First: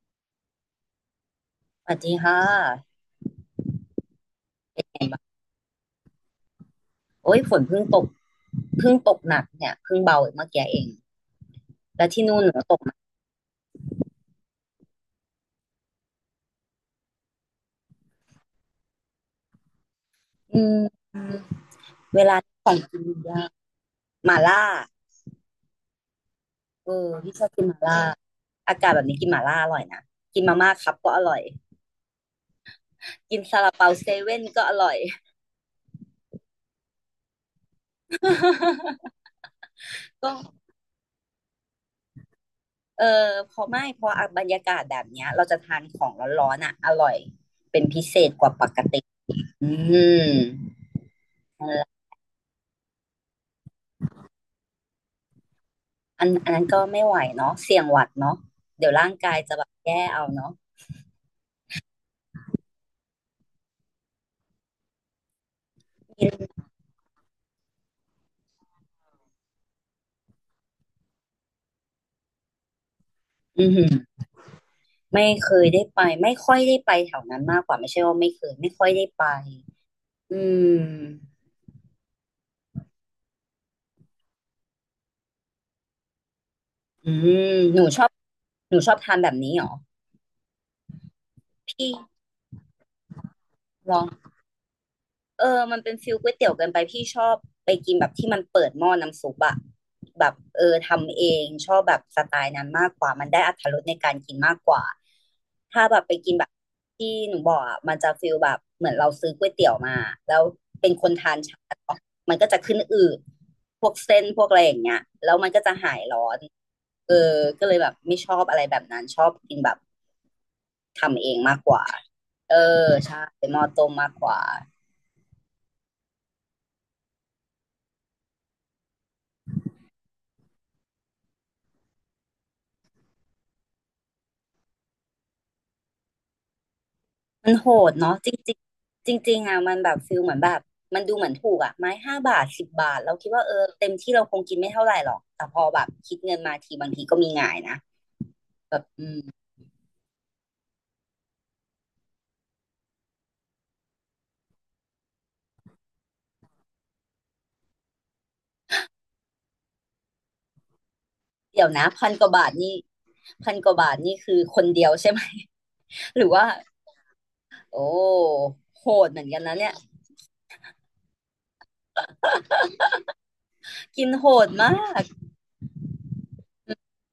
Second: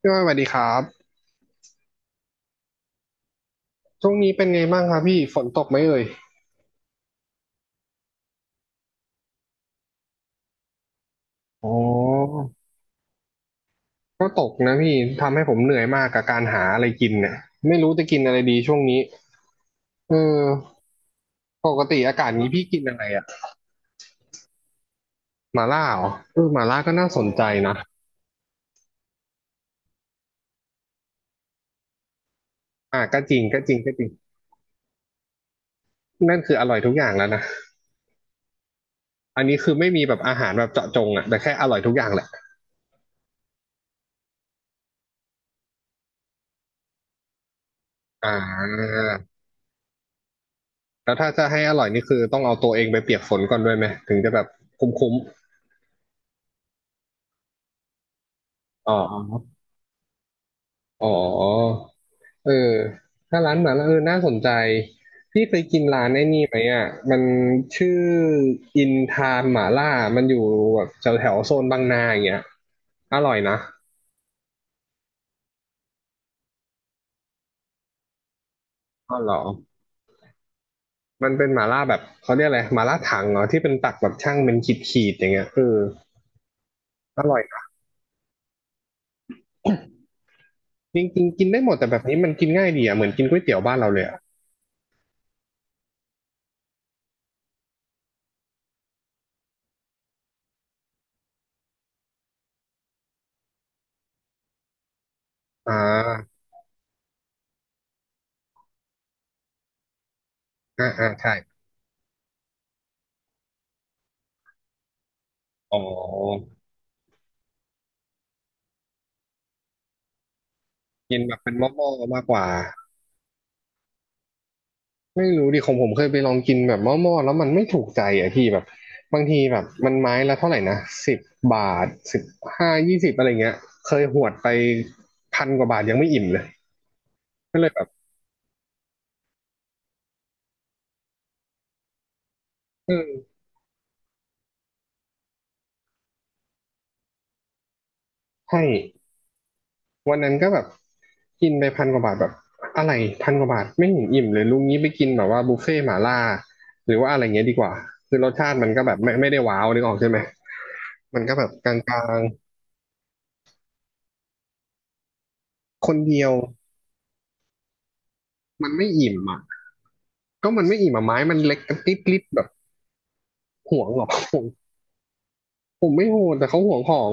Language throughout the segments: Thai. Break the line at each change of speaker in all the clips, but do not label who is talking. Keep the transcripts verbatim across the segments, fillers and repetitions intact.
พี่ว่าสวัสดีครับ
สวัสดีค่ะ
ช่วงนี้เป็นไงบ้า
เป็
ง
น
ครั
ไง
บพี่
บ้าง
ฝนตกไหมเอ่ย
โอ้ยฝนเพิ่งตกเพิ่งตกหนักเนี่ยเพิ่งเบาเมื่อกี้เอง
อ๋อ
แล้วที่นู่นหนูตกไหม
ก็ตกนะพี่ทำให้ผมเหนื่อยมากกับการหาอะไรกินเนี่ยไม่รู้จะกินอะไรดีช่วงนี้เอ
อื
อ
ม
ปกติอา
เว
กาศ
ลา
นี้พี่
ขอ
กิ
ง
นอะ
กิ
ไร
น
อ่ะ
ยากหม่าล่า
หมาล่าเหรอเออหมาล่า
เอ
ก็น่า
อ
สน
พี่ช
ใจ
อบกินห
นะ
ม่าล่าอากาศแบบนี้กินหม่าล่าอร่อยนะกินมาม่าครับก็อร่อย
อ่ะก็จ
กิ
ริ
น
งก็
ซา
จ
ลา
ริง
เปา
ก็จริ
เซ
ง
เว่นก็อร่อย
นั่นคืออร่อยทุกอย่างแล้วนะ อันนี้คือไม่มีแบบ
ก็
อาหารแบบเจาะจงอ่ะแต่แค่อร่อยทุกอย่างแหละ
เออพอไม่พออ่ะบรรยากาศแบบเนี้ยเราจะทานของร้อนๆอ่ะอร่อยเป็นพิเศ
อ่
ษกว่าปก
า
ติอืม
แล้วถ้าจะให้อร่อยนี่คือต้องเอาตัวเองไปเปียกฝนก่อนด้วยไหมถึงจะแบบคุ้ม
อันอันนั้นก็ไม่ไหวเนาะเสี่ยงหวัดเนาะ
ๆ
เดี๋
อ๋
ย
อ
วร่างกายจะแบบแย่เอาเนาะ
อ๋อ เออถ้าร้านหมาล่าเออน่าสนใจพี่เคยกินร้านไอ้
อื
นี่ไหม
ม
อ่ะมันชื่ออินทานหมาล่ามันอยู่แบบแถวแถวโซนบางนาอย่างเงี้ยอร่อยนะ
อือหือไม่เคยได้ไปไม่ค่อยได้ไปแถวนั้นมากกว่าไม่ใช่ว่าไม่เคยไม่ค่อยได้
อ๋อ
ไป
เหรอ
อื
มันเป็
ม
นหมาล่าแบบเขาเรียกอะไรหมาล่าถังเหรอที่เป็นตักแบบช่างเป็นขีดขีดอย่างเงี้ยเออ
อื
อร่อย
ม
นะ
หนูชอบหนูชอบทานแบบนี้เหรอ
จริงจริงกินได้หมดแต่
พี่
แบบนี้มันกินง่ายดีอ่ะเหมือนกินก๋วยเตี๋ยวบ้านเรา
ล
เล
อ
ย
ง
อ่ะ
เออมันเป็นฟิลก๋วยเตี๋ยวเกินไปพี่ชอบไปกินแบบที่มันเปิดหม้อน้ำซุปอะแบบเออทำเองชอบแบบสไตล์นั้นมากกว่ามันได้อรรถรสในการกินมากกว่า
อ่
ถ้าแบบไปกิน
า
แบบที่หนูบอกอะมันจะฟิลแบบเหมือนเราซื้อก๋วยเตี๋ยวมาแล้ว
อ่า
เป็นค
อ่า
น
ใช่
ทานช้าเนอะมันก็จะขึ้นอืดพวกเส้นพวกอะไรอย่างเงี้ยแล้วมันก็จะ
อ๋อ
หายร้อนเออก็เลยแบบไม่ชอบอะไรแบบนั้นชอบกินแบบ
กิน
ทำเอ
แบ
ง
บเป็น
มาก
ห
กว่า
ม้อๆมากกว่า
เออใช่หม้อต้มมากกว่า
ไม่รู้ดิของผมเคยไปลองกินแบบหม้อๆแล้วมันไม่ถูกใจอ่ะพี่แบบบางทีแบบมันไม้ละเท่าไหร่นะสิบบาทสิบห้ายี่สิบอะไรเงี้ยเคยหวดไปพันกว่าบาทยังไม่อิ่มเลย
มัน
ก็เล
โห
ยแบบ
ดเนาะจริงจริงจริงจริงๆอ่ะมันแบบฟิลเหมือนแบบมันดูเหมือนถูกอ่ะไม้ห้าบาทสิบบาทเรา
เออ
คิดว่าเออเต็มที่เราคงกินไม่เท่าไหร่หรอกแต่พอแบบคิดเงินมาทีบางทีก็มีหงายนะ
ให้
แบบอืม
วันนั้นก็แบบกินไปพันกว่าบาทแบบอะไรพันกว่าบาทไม่เห็นอิ่มเลยลุงนี้ไปกินแบบว่าบุฟเฟ่ต์หม่าล่าหรือว่าอะไรเงี้ยดีกว่าคือรสชาติมันก็แบบไม่ไม่ได้ว้าวนึกออกใช่ไหมมันก็แบบ
เดี๋ย
ก
วนะ
ลา
พัน
ง
กว่าบาทนี่พันกว่าบาทนี่คือคนเดียวใช่ไหม
ๆคน
ห
เดี
รื
ย
อ
ว
ว่าโอ้
มัน
โห
ไม่
ด
อิ่ม
เหมือน
อ่ะ
กันนะเนี่ย
ก็มันไม่อิ่มอ่ะไม้มันเล็กกระติ๊บๆแบบ ห่วงหร
กิ
อ
นโห
ผม
ดมาก
ผมไม่โหดแต่เขาห่วงของ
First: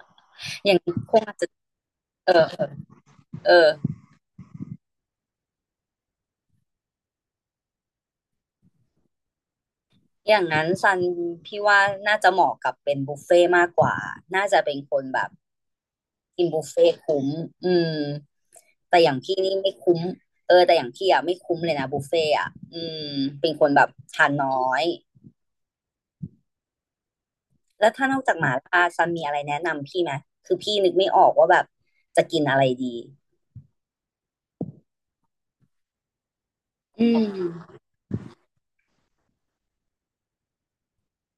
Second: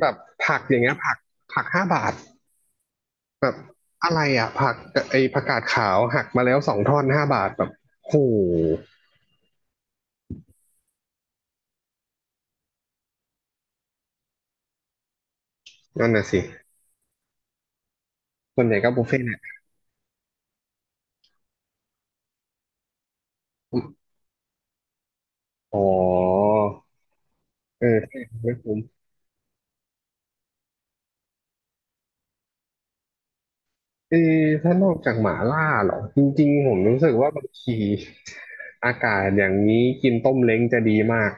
แบบผัก
อ
อ
ย่าง
ย่างเงี้ยผั
ค
ก
งอาจจะ
ผักห้าบาท
เออเออ
แบ
เอ
บ
อ
อะไรอ่ะผักไอผักกาดขาวหักมาแล้วสองท่อนห้าบาทแบบโห
อย่างนั้นซันพี่ว่าน่าจะเหมาะกับเป็นบุฟเฟ่ต์มากกว่าน่าจะเป็นคนแบบ
นั่นน่ะสิ
กินบุฟเฟ่ต์คุ้มอืม
ส่วนใหญ่ก็
แต่
บุฟ
อย่า
เฟ่
ง
ต์เนี่
พี่
ย
นี่ไม่คุ้มเออแต่อย่างพี่อ่ะไม่คุ้มเลยนะบุฟเฟ่ต์อ่ะอืมเป็นคนแบบทานน้อย
อ๋อเอ
แล้ว
อ
ถ้าน
ใช่
อกจากห
ไม่
มา
คุ้ม
ล่าซันมีอะไรแนะนำพี่ไหมคือพี่นึกไม่ออกว่าแบบจะกินอะไรดี
เออถ้านอกจากหมาล่าเหรอจริงๆผมรู้
อื
สึกว่า
ม
บางทีอากาศอย่างนี้กินต้มเล้งจะดีมาก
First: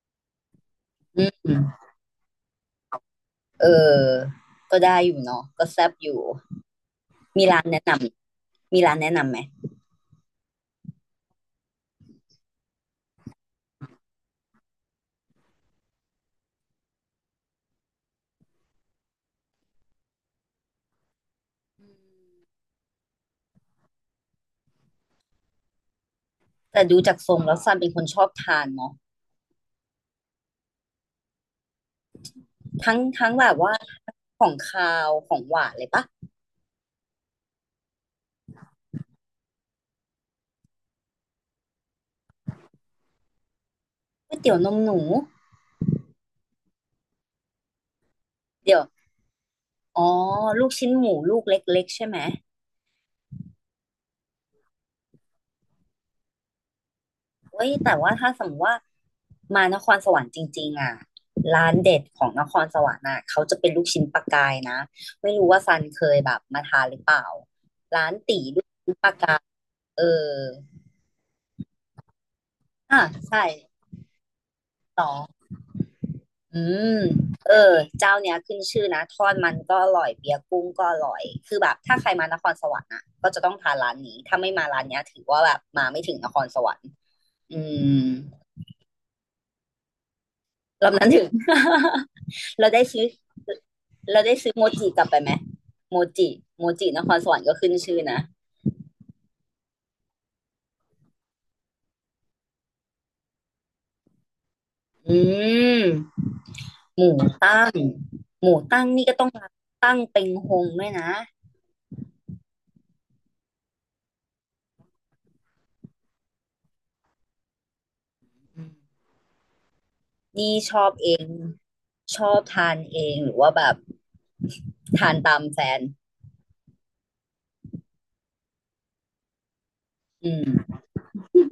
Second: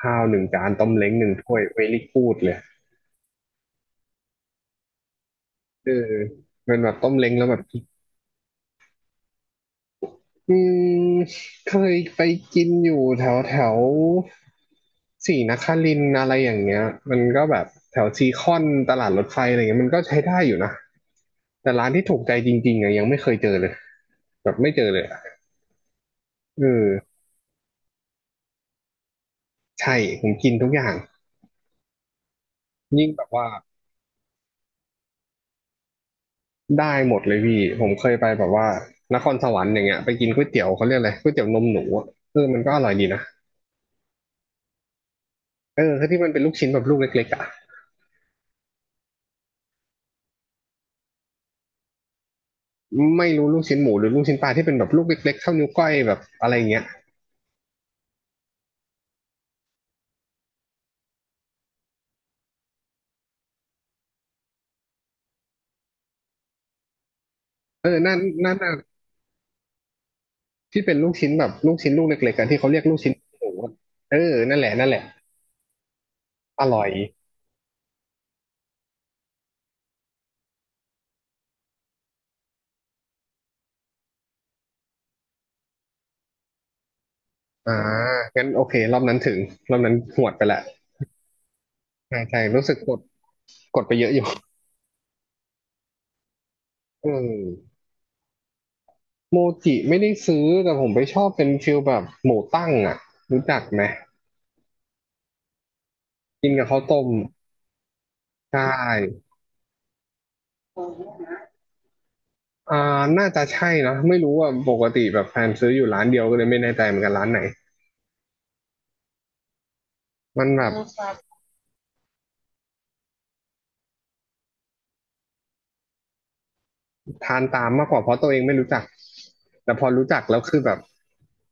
ข้าวหนึ่งจานต้มเล้ง
อ
หนึ่ง
ื
ถ้ว
ม
ยเวล่กูดเลย
เออก็ได้อยู่เนาะก็แซ่
เอ
บ
อ
อยู่
เป็นแบบต้มเล้งแล้
มี
วแบบ
ร้านแนะนำมีร้านแนะนำไหม
อืมเคยไปกินอยู่แถวแถวศรีนครินทร์อะไรอย่างเงี้ยมันก็แบบแถวซีคอนตลาดรถไฟอะไรเงี้ยมันก็ใช้ได้อยู่นะแต่ร้านที่ถูกใจจริงๆอะยังไม่เคยเจอเลยแบบไม่เจอเลยอะเอ
แต่ดู
อ
จากทรงแล้วซันเป็นคนชอบทานเนาะ
ใช่ผมกินทุกอย่าง
ทั้ง
ยิ่งแบบ
ทั้ง
ว่า
แบบว่าของคาวของหวานเลยปะ
ได้หมดเลยพี่ผมเคยไปแบบว่านครสวรรค์อย่างเงี้ยไปกินก๋วยเตี๋ยวเขาเรียกอะไรก๋วยเตี๋ยวนมหนูอะเออมันก็อร่อยดีนะ
ก๋วยเตี๋ยวนมหนู
เออที่มันเป็นลูกชิ้นแบบลูกเล็กๆอ่ะ
เดี๋ยว อ๋อลูกชิ้นหมูลูกเล็กๆใช่ไหม
ไม่รู้ลูกชิ้นหมูหรือลูกชิ้นปลาที่เป็นแบบลูกเล็กๆเท่านิ้วก้อยแบบอะไราเงี้ย
เว้ย แต่ว่าถ้าสมมติว่ามานครสวรรค์จริงๆอ่ะร้านเด็ดของนครสวรรค์อ่ะ เขาจะเป็นลูกชิ้นปลากายนะ ไม่รู้ว่าซันเคยแบบมาทานหรือเปล่า
เออ
ร้า
นั่
น
น
ตี
นั่น
ลูก
น่ะ
ชิ้นปลากายเออ
ที่เป็นลูกชิ้นแบบลูกชิ้นลูกเล็กๆกันที่เขาเรียกลู
อ่ะ
กชิ้น
ใช่
หมูอะเออนั่นแหละนั่นแหละ
ต่ออื
อร่อย
มเออเจ้าเนี้ยขึ้นชื่อนะทอดมันก็อร่อย เบียร์กุ้งก็อร่อย คือแบบถ้าใครมานครสวรรค์อ่ะก็จะต้องทานร้านนี้ถ้าไม่มาร้านเนี้ยถือว่าแบบมาไม่ถึงนครสวรรค์อื
อ่า
ม
งั้นโอเครอบนั้นถึงรอบนั้นหวดไปละ
รอบนั้นถึง
ใช่ใช่ รู้
เรา
สึก
ได้
กด
ซื้อ
กดไปเยอะอ
เรา
ยู่
ได้ซื้อโมจิกลับไปไหม โมจิโมจิน
เอ
ครสวรรค์ก็ขึ้
อ
นชื่อนะ
โมจิไม่ได้ซื้อแต่ผมไปชอบเป็นฟิลแบบหมูตั้งอ่ะรู้จักไหม
อืม
กินกับข้าว
ห
ต้ม
มูตั้ง ห
ใช
มูตั้งนี่ก็
่
ต้องร้านตั้งเป็งฮงด้วยนะ
อ่าน่าจะใช่นะไม่รู้ว่าปกติแบบแฟนซื้ออยู่ร้านเดียวก็เลยไม่แน่ใจเหมือนกันร้านไหน
อืม
มัน
นี่
แบบ
ชอบเอง ชอบทานเองหรือว่าแบบทานตามแฟน
ทานตามมากกว่าเพราะตัวเองไม่รู้จักแต่พอรู้จัก
อื
แล้ว
ม
คือแบบ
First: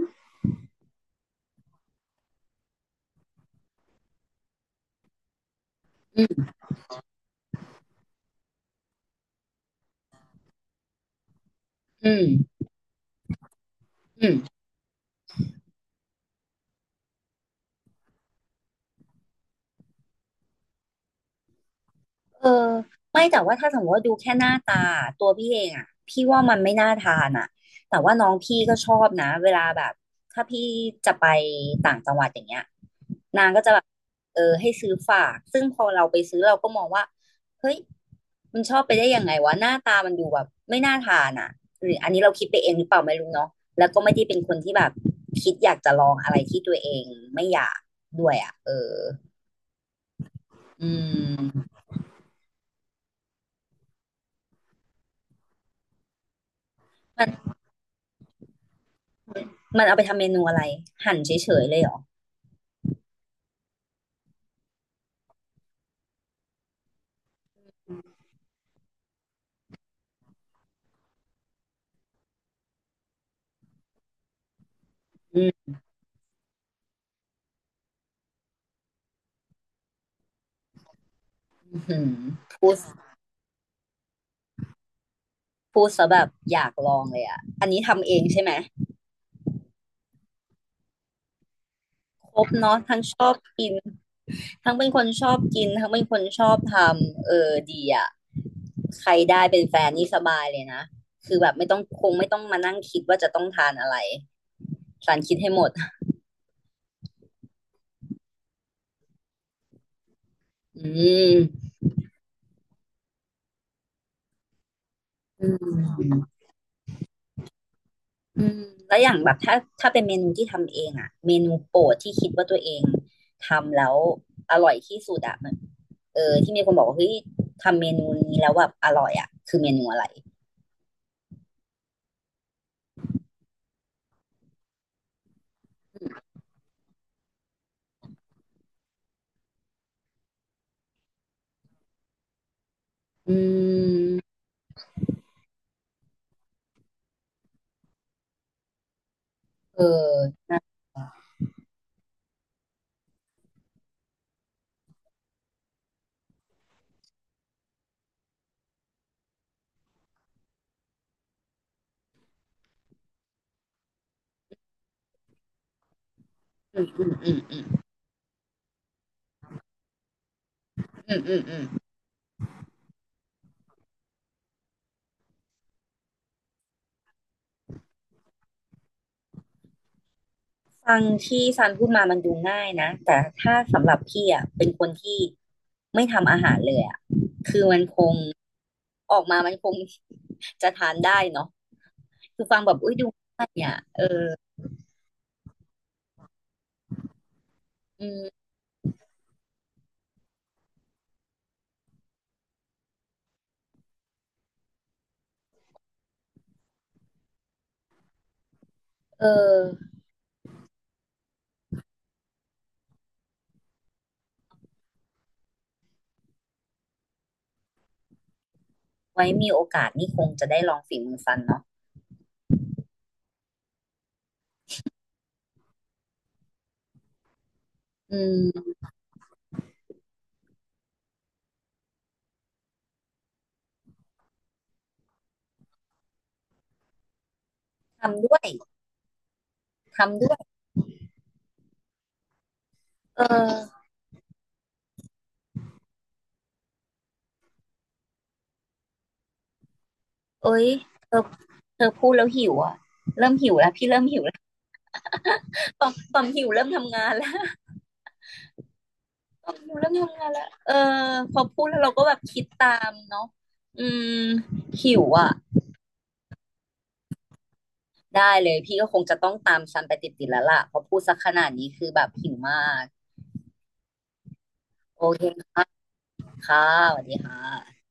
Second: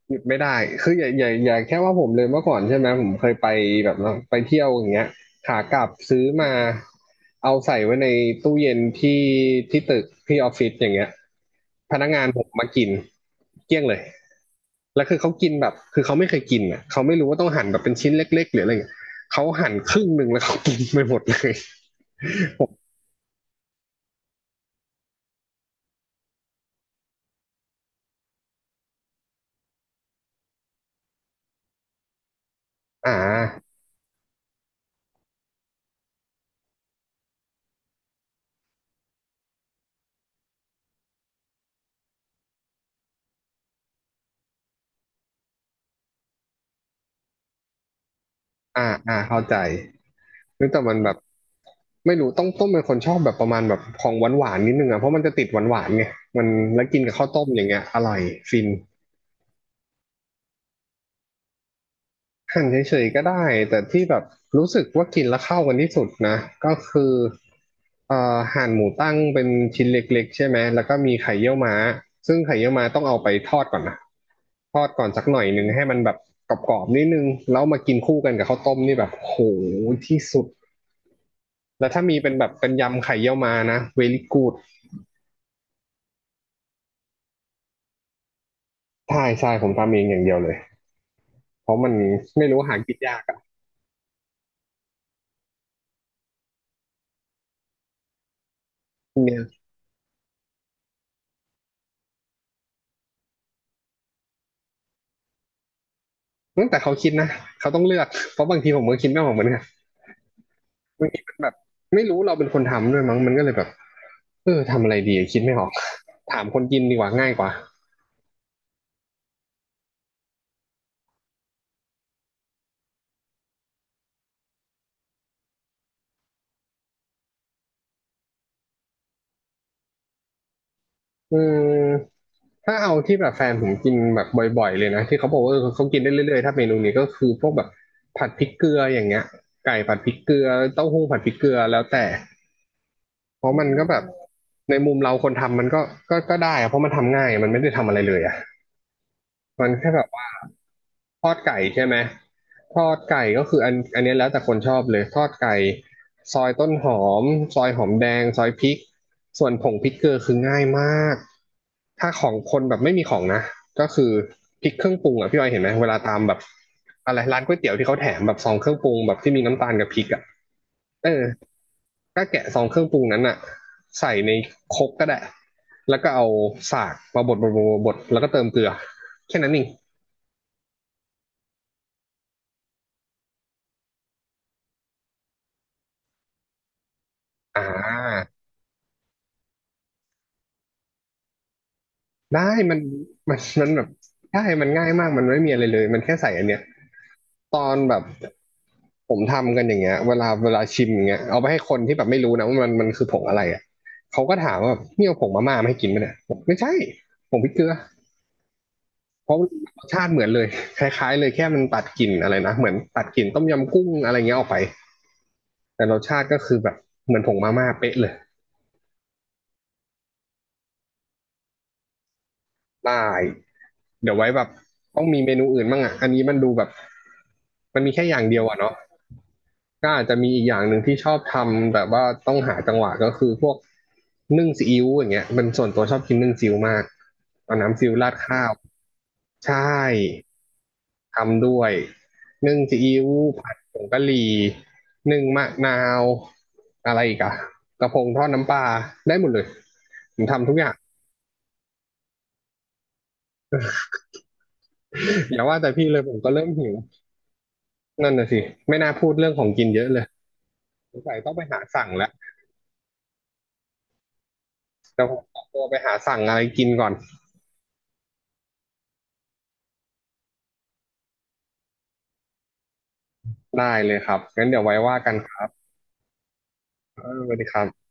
หยุดไม่ได้คืออย่าอย่าอย่าแค่ว่าผมเลยเมื่อก่อนใช่ไหมผมเคยไปแบบว่าไปเที่ยวอย่างเงี้ยขากลับ
อื
ซื้อมา
ม
เอาใส่ไว้ในตู้เย็นที่ที่ตึกที่ออฟฟิศอย่างเงี้ยพนักงานผมมากินเกลี้ยงเลย
อืม
แล้วคือเขากินแบบคือเขาไม่เคยกินอ่ะเขาไม่รู้ว่าต้องหั่นแบบเป็นชิ้นเล็กๆหรืออะไรเงี้ยเขาหั่นครึ่งหนึ่งแล้วเขากินไปหมดเลย
เออไม่แต่ว่าถ้าสมมติว่าดูแค่หน้าตาตัวพี่เองอ่ะพี่ว่ามันไม่น่าทานอ่ะแต่ว่าน้องพี่ก็ชอบนะเวลาแบบถ้าพี่จะไปต่างจังหวัดอย่างเงี้ย
อ่
นางก็
า
จะแบบเออให้ซื้อฝากซึ่งพอเราไปซื้อเราก็มองว่าเฮ้ยมันชอบไปได้ยังไงวะหน้าตามันดูแบบไม่น่าทานอ่ะหรืออันนี้เราคิดไปเองหรือเปล่าไม่รู้เนาะแล้วก็ไม่ได้เป็นคนที่แบบคิดอยากจะลองอะไรที่ตัวเองไม่อยากด้วยอ่ะเอ
อ่า
อ
อ่าเข้าใจ เฮ้ยแต่
อื
มันแบบ
ม
ไม่รู้ต้องต้มเป็นคนชอบแบบประมาณแบบของหวานๆนิดนึงอ่ะเพราะมันจะติดหวานๆไงมันแล้วกินกับข้าวต้มอย่างเงี้ยอร่อยฟิน
มันเอาไปทำเมนูอะไรหั่นเฉยๆเลยเหรอ
หั่นเฉยๆก็ได้แต่ที่แบบรู้สึกว่ากินแล้วเข้ากันที่สุดนะก็คือเอ่อหั่นหมูตั้งเป็นชิ้นเล็กๆใช่ไหมแล้วก็มีไข่เยี่ยวม้าซึ่งไข่เยี่ยวม้าต้องเอาไปทอดก่อนนะทอดก่อนสักห
อื
น่อยหนึ่ง
ม
ให้มันแบบกรอบๆนิดนึงแล้วมากินคู่กันกับข้าวต้มนี่แบบโหที่สุดแล้ว
หื
ถ้า
ม
มีเป็นแบบเป็
พู
น
ด
ยำไข่เยี่ยวม้านะ เวรี่ กู๊ด
พูดซะแบบอยากลองเลยอ่ะอันนี้ทำเองใช่ไหม
ใช่ใช่ผมทำเองอย่างเดียวเลยเพราะมัน
คร
ไม่
บ
รู้หา
เนาะ
กิน
ทั้ง
ยา
ช
ก
อบ
อะ
กินทั้งเป็นคนชอบกินทั้งเป็นคนชอบทำเออดีอ่ะใคร
เนี่
ได้
ย
เป็นแฟนนี่สบายเลยนะคือแบบไม่ต้องคงไม่ต้องมานั่งคิดว่าจะต้องทานอะไรสารคิดให้หมด
ตั้งแต่เขาคิดนะเขาต้องเลือกเพราะบางทีผมก็คิดไม่ออกเหมือนกัน
อื
บางทีมันแบบ
ม
ไม่รู้เราเป็นคนทำด้วยมั้งมันก็เลยแบบเออทำอะไรดีคิด
อื
ไม่ออก
ม
ถามคนกินดีกว่าง่ายกว่า
อืมแล้วอย่างแบบถ้าถ้าเป็นเมนูที่ทำเองอะเมนูโปรดที่คิดว่าตัวเองทำแล้วอร่อยที่สุดอะมันเออที่มีคนบอกว่าเฮ้ยทำเมนูนี้แล้วแบบอร่อยอะคือเมนูอะไร
อืมถ้าเอาที่แบบแฟนผมกินแบบบ่อยๆเลยนะที่เขาบอกว่าเออเขากินได้เรื่อยๆถ้าเมนูนี้ก็คือพวกแบบผัดพริกเกลืออย่างเงี้ยไก่ผัดพริกเกลือเต้าหู้ผัดพริกเกลือแล้วแต่
อื
เพราะมันก็แบบ
ม
ในมุมเราคนทำมันก็ก็ก็ได้อะเพราะมันทำง่ายมันไม่ได้ทำอะไรเลยอะมัน
เอ
แค่แบบว่า
อ
ทอดไก่ใช่ไหมทอดไก่ก็คืออันอันเนี้ยแล้วแต่คนชอบเลยทอดไก่ซอยต้นหอมซอยหอมแดงซอยพริกส่วนผงพริกเกลือคือง่ายมากถ้าของคนแบบไม่มีของนะก็คือพริกเครื่องปรุงอ่ะพี่ออยเห็นไหมเวลาตามแบบ
อืมอื
อะ
ม
ไร
อื
ร้า
ม
นก๋ว
อื
ย
ม
เตี๋ยวที่เขาแถมแบบซองเครื่องปรุงแบบที่มีน้ำตาลกับพริกอ่ะเอ
อืม
อ
อืมอืม
ก็แกะซองเครื่องปรุงนั้นอะใส่ในครกก็ได้แล้วก็เอาสากมาบดบดบดบดแล้วก็เติมเกลือแค่นั้นเอง
ฟังที่ซันพูดมามันดูง่ายนะแต่ถ้าสำหรับพี่อ่ะเป็นคนที่ไม่ทำอาหารเลยอ่ะ
อ่า
ออกมามันคง จะทานได้เนาะคือ
ได้
ฟังแบ
มัน
บอุ้ยดู
มัน
ง่าย
มัน
อ่ะ
แบบ
เออ
ได้มันง่ายมากมันไม่มีอะไรเลยมันแค่ใส่อันเนี้ยตอนแบบ
อืม
ผมทำกันอย่างเงี้ยเวลาเวลาชิมอย่างเงี้ยเอาไปให้คนที่แบบไม่รู้นะว่ามันมันคือผงอะไรอ่ะเขาก็ถามว่านี่เอาผงมาม่ามาให้กินไหมเนี่ยบอกไม่ใช่ผงพริกเกลือ
เอ
เพราะร
อ
สชาติเหมือนเลยคล้ายๆเลยแค่มันตัดกลิ่นอะไรนะเหมือนตัดกลิ่นต้มยำกุ้งอะไรเงี้ยออกไป แต่รสชาติก็คือแบบเหมือนผงมาม่าเป๊ะเลย
ไว้มีโอกาสนี่คงจะได้ลองฝีมือฟันเนาะ
ได้เดี๋ยวไว้แบบต้องมีเมนูอื่นบ้างอ่ะ อันนี้มันดูแบบมันมีแค่อ
อื
ย่างเดียวอ่ะ
ม
เนาะก็อาจจะมีอีกอย่างหนึ่งที่ชอบทำแต่ว่าต้องหาจังหวะก็คือพวกนึ่งซีอิ๊วอย่างเงี้ยมันส่วนตัวชอบกินนึ่งซีอิ๊วมากเอาน้ำซีอิ๊วราด
ทำด้ว
ข้า
ย
ว ใช่
ทำด้วย
ทำด้วยนึ่งซีอิ๊ว
เอ
ผั
อ
ดผงกะหรี่นึ่งมะนาวอะไรอีกอะกระพงทอดน้ำปลาได้หมดเลยผมทำทุก
เอ้
อ
ย
ย่าง
เธอเธอพูดแล้วหิวอ่ะ เริ่มหิวแล้วพี่เริ่มหิวแล้ว
อย่าว่าแต่
ต
พี่
อม
เลยผ
ต
ม
อม
ก็เริ่
หิ
ม
วเริ่
หิ
ม
ว
ทำงานแล้ว
นั่นน่ะสิไม่น่าพูดเรื่องขอ
ต
ง
อม
กิน
หิว
เยอะ
เริ่ม
เลย
ทำงานแล้วเอ
สง
อ
สัยต้อ
พ
ง
อ
ไปหา
พูดแล้ว
สั่ง
เราก็
แล้ว
แบบคิดตามเนาะอืมหิ
เดี๋ย
ว
วผม
อ่ะ
ขอตัวไปหาสั่งอะไรกินก่อน
ได้เลยพี่ก็คงจะต้องตามซันไปติดๆแล้วล่ะเพอพูดสักขนาดนี้คือแบบหิวมาก
ได้เลยครับงั้นเดี๋ยวไว้ว่า
โอ
กัน
เค
ครับ
ค่ะค่ะส
เอ
วัส
อ
ดี
ส
ค่
วัสดีครับ
ะ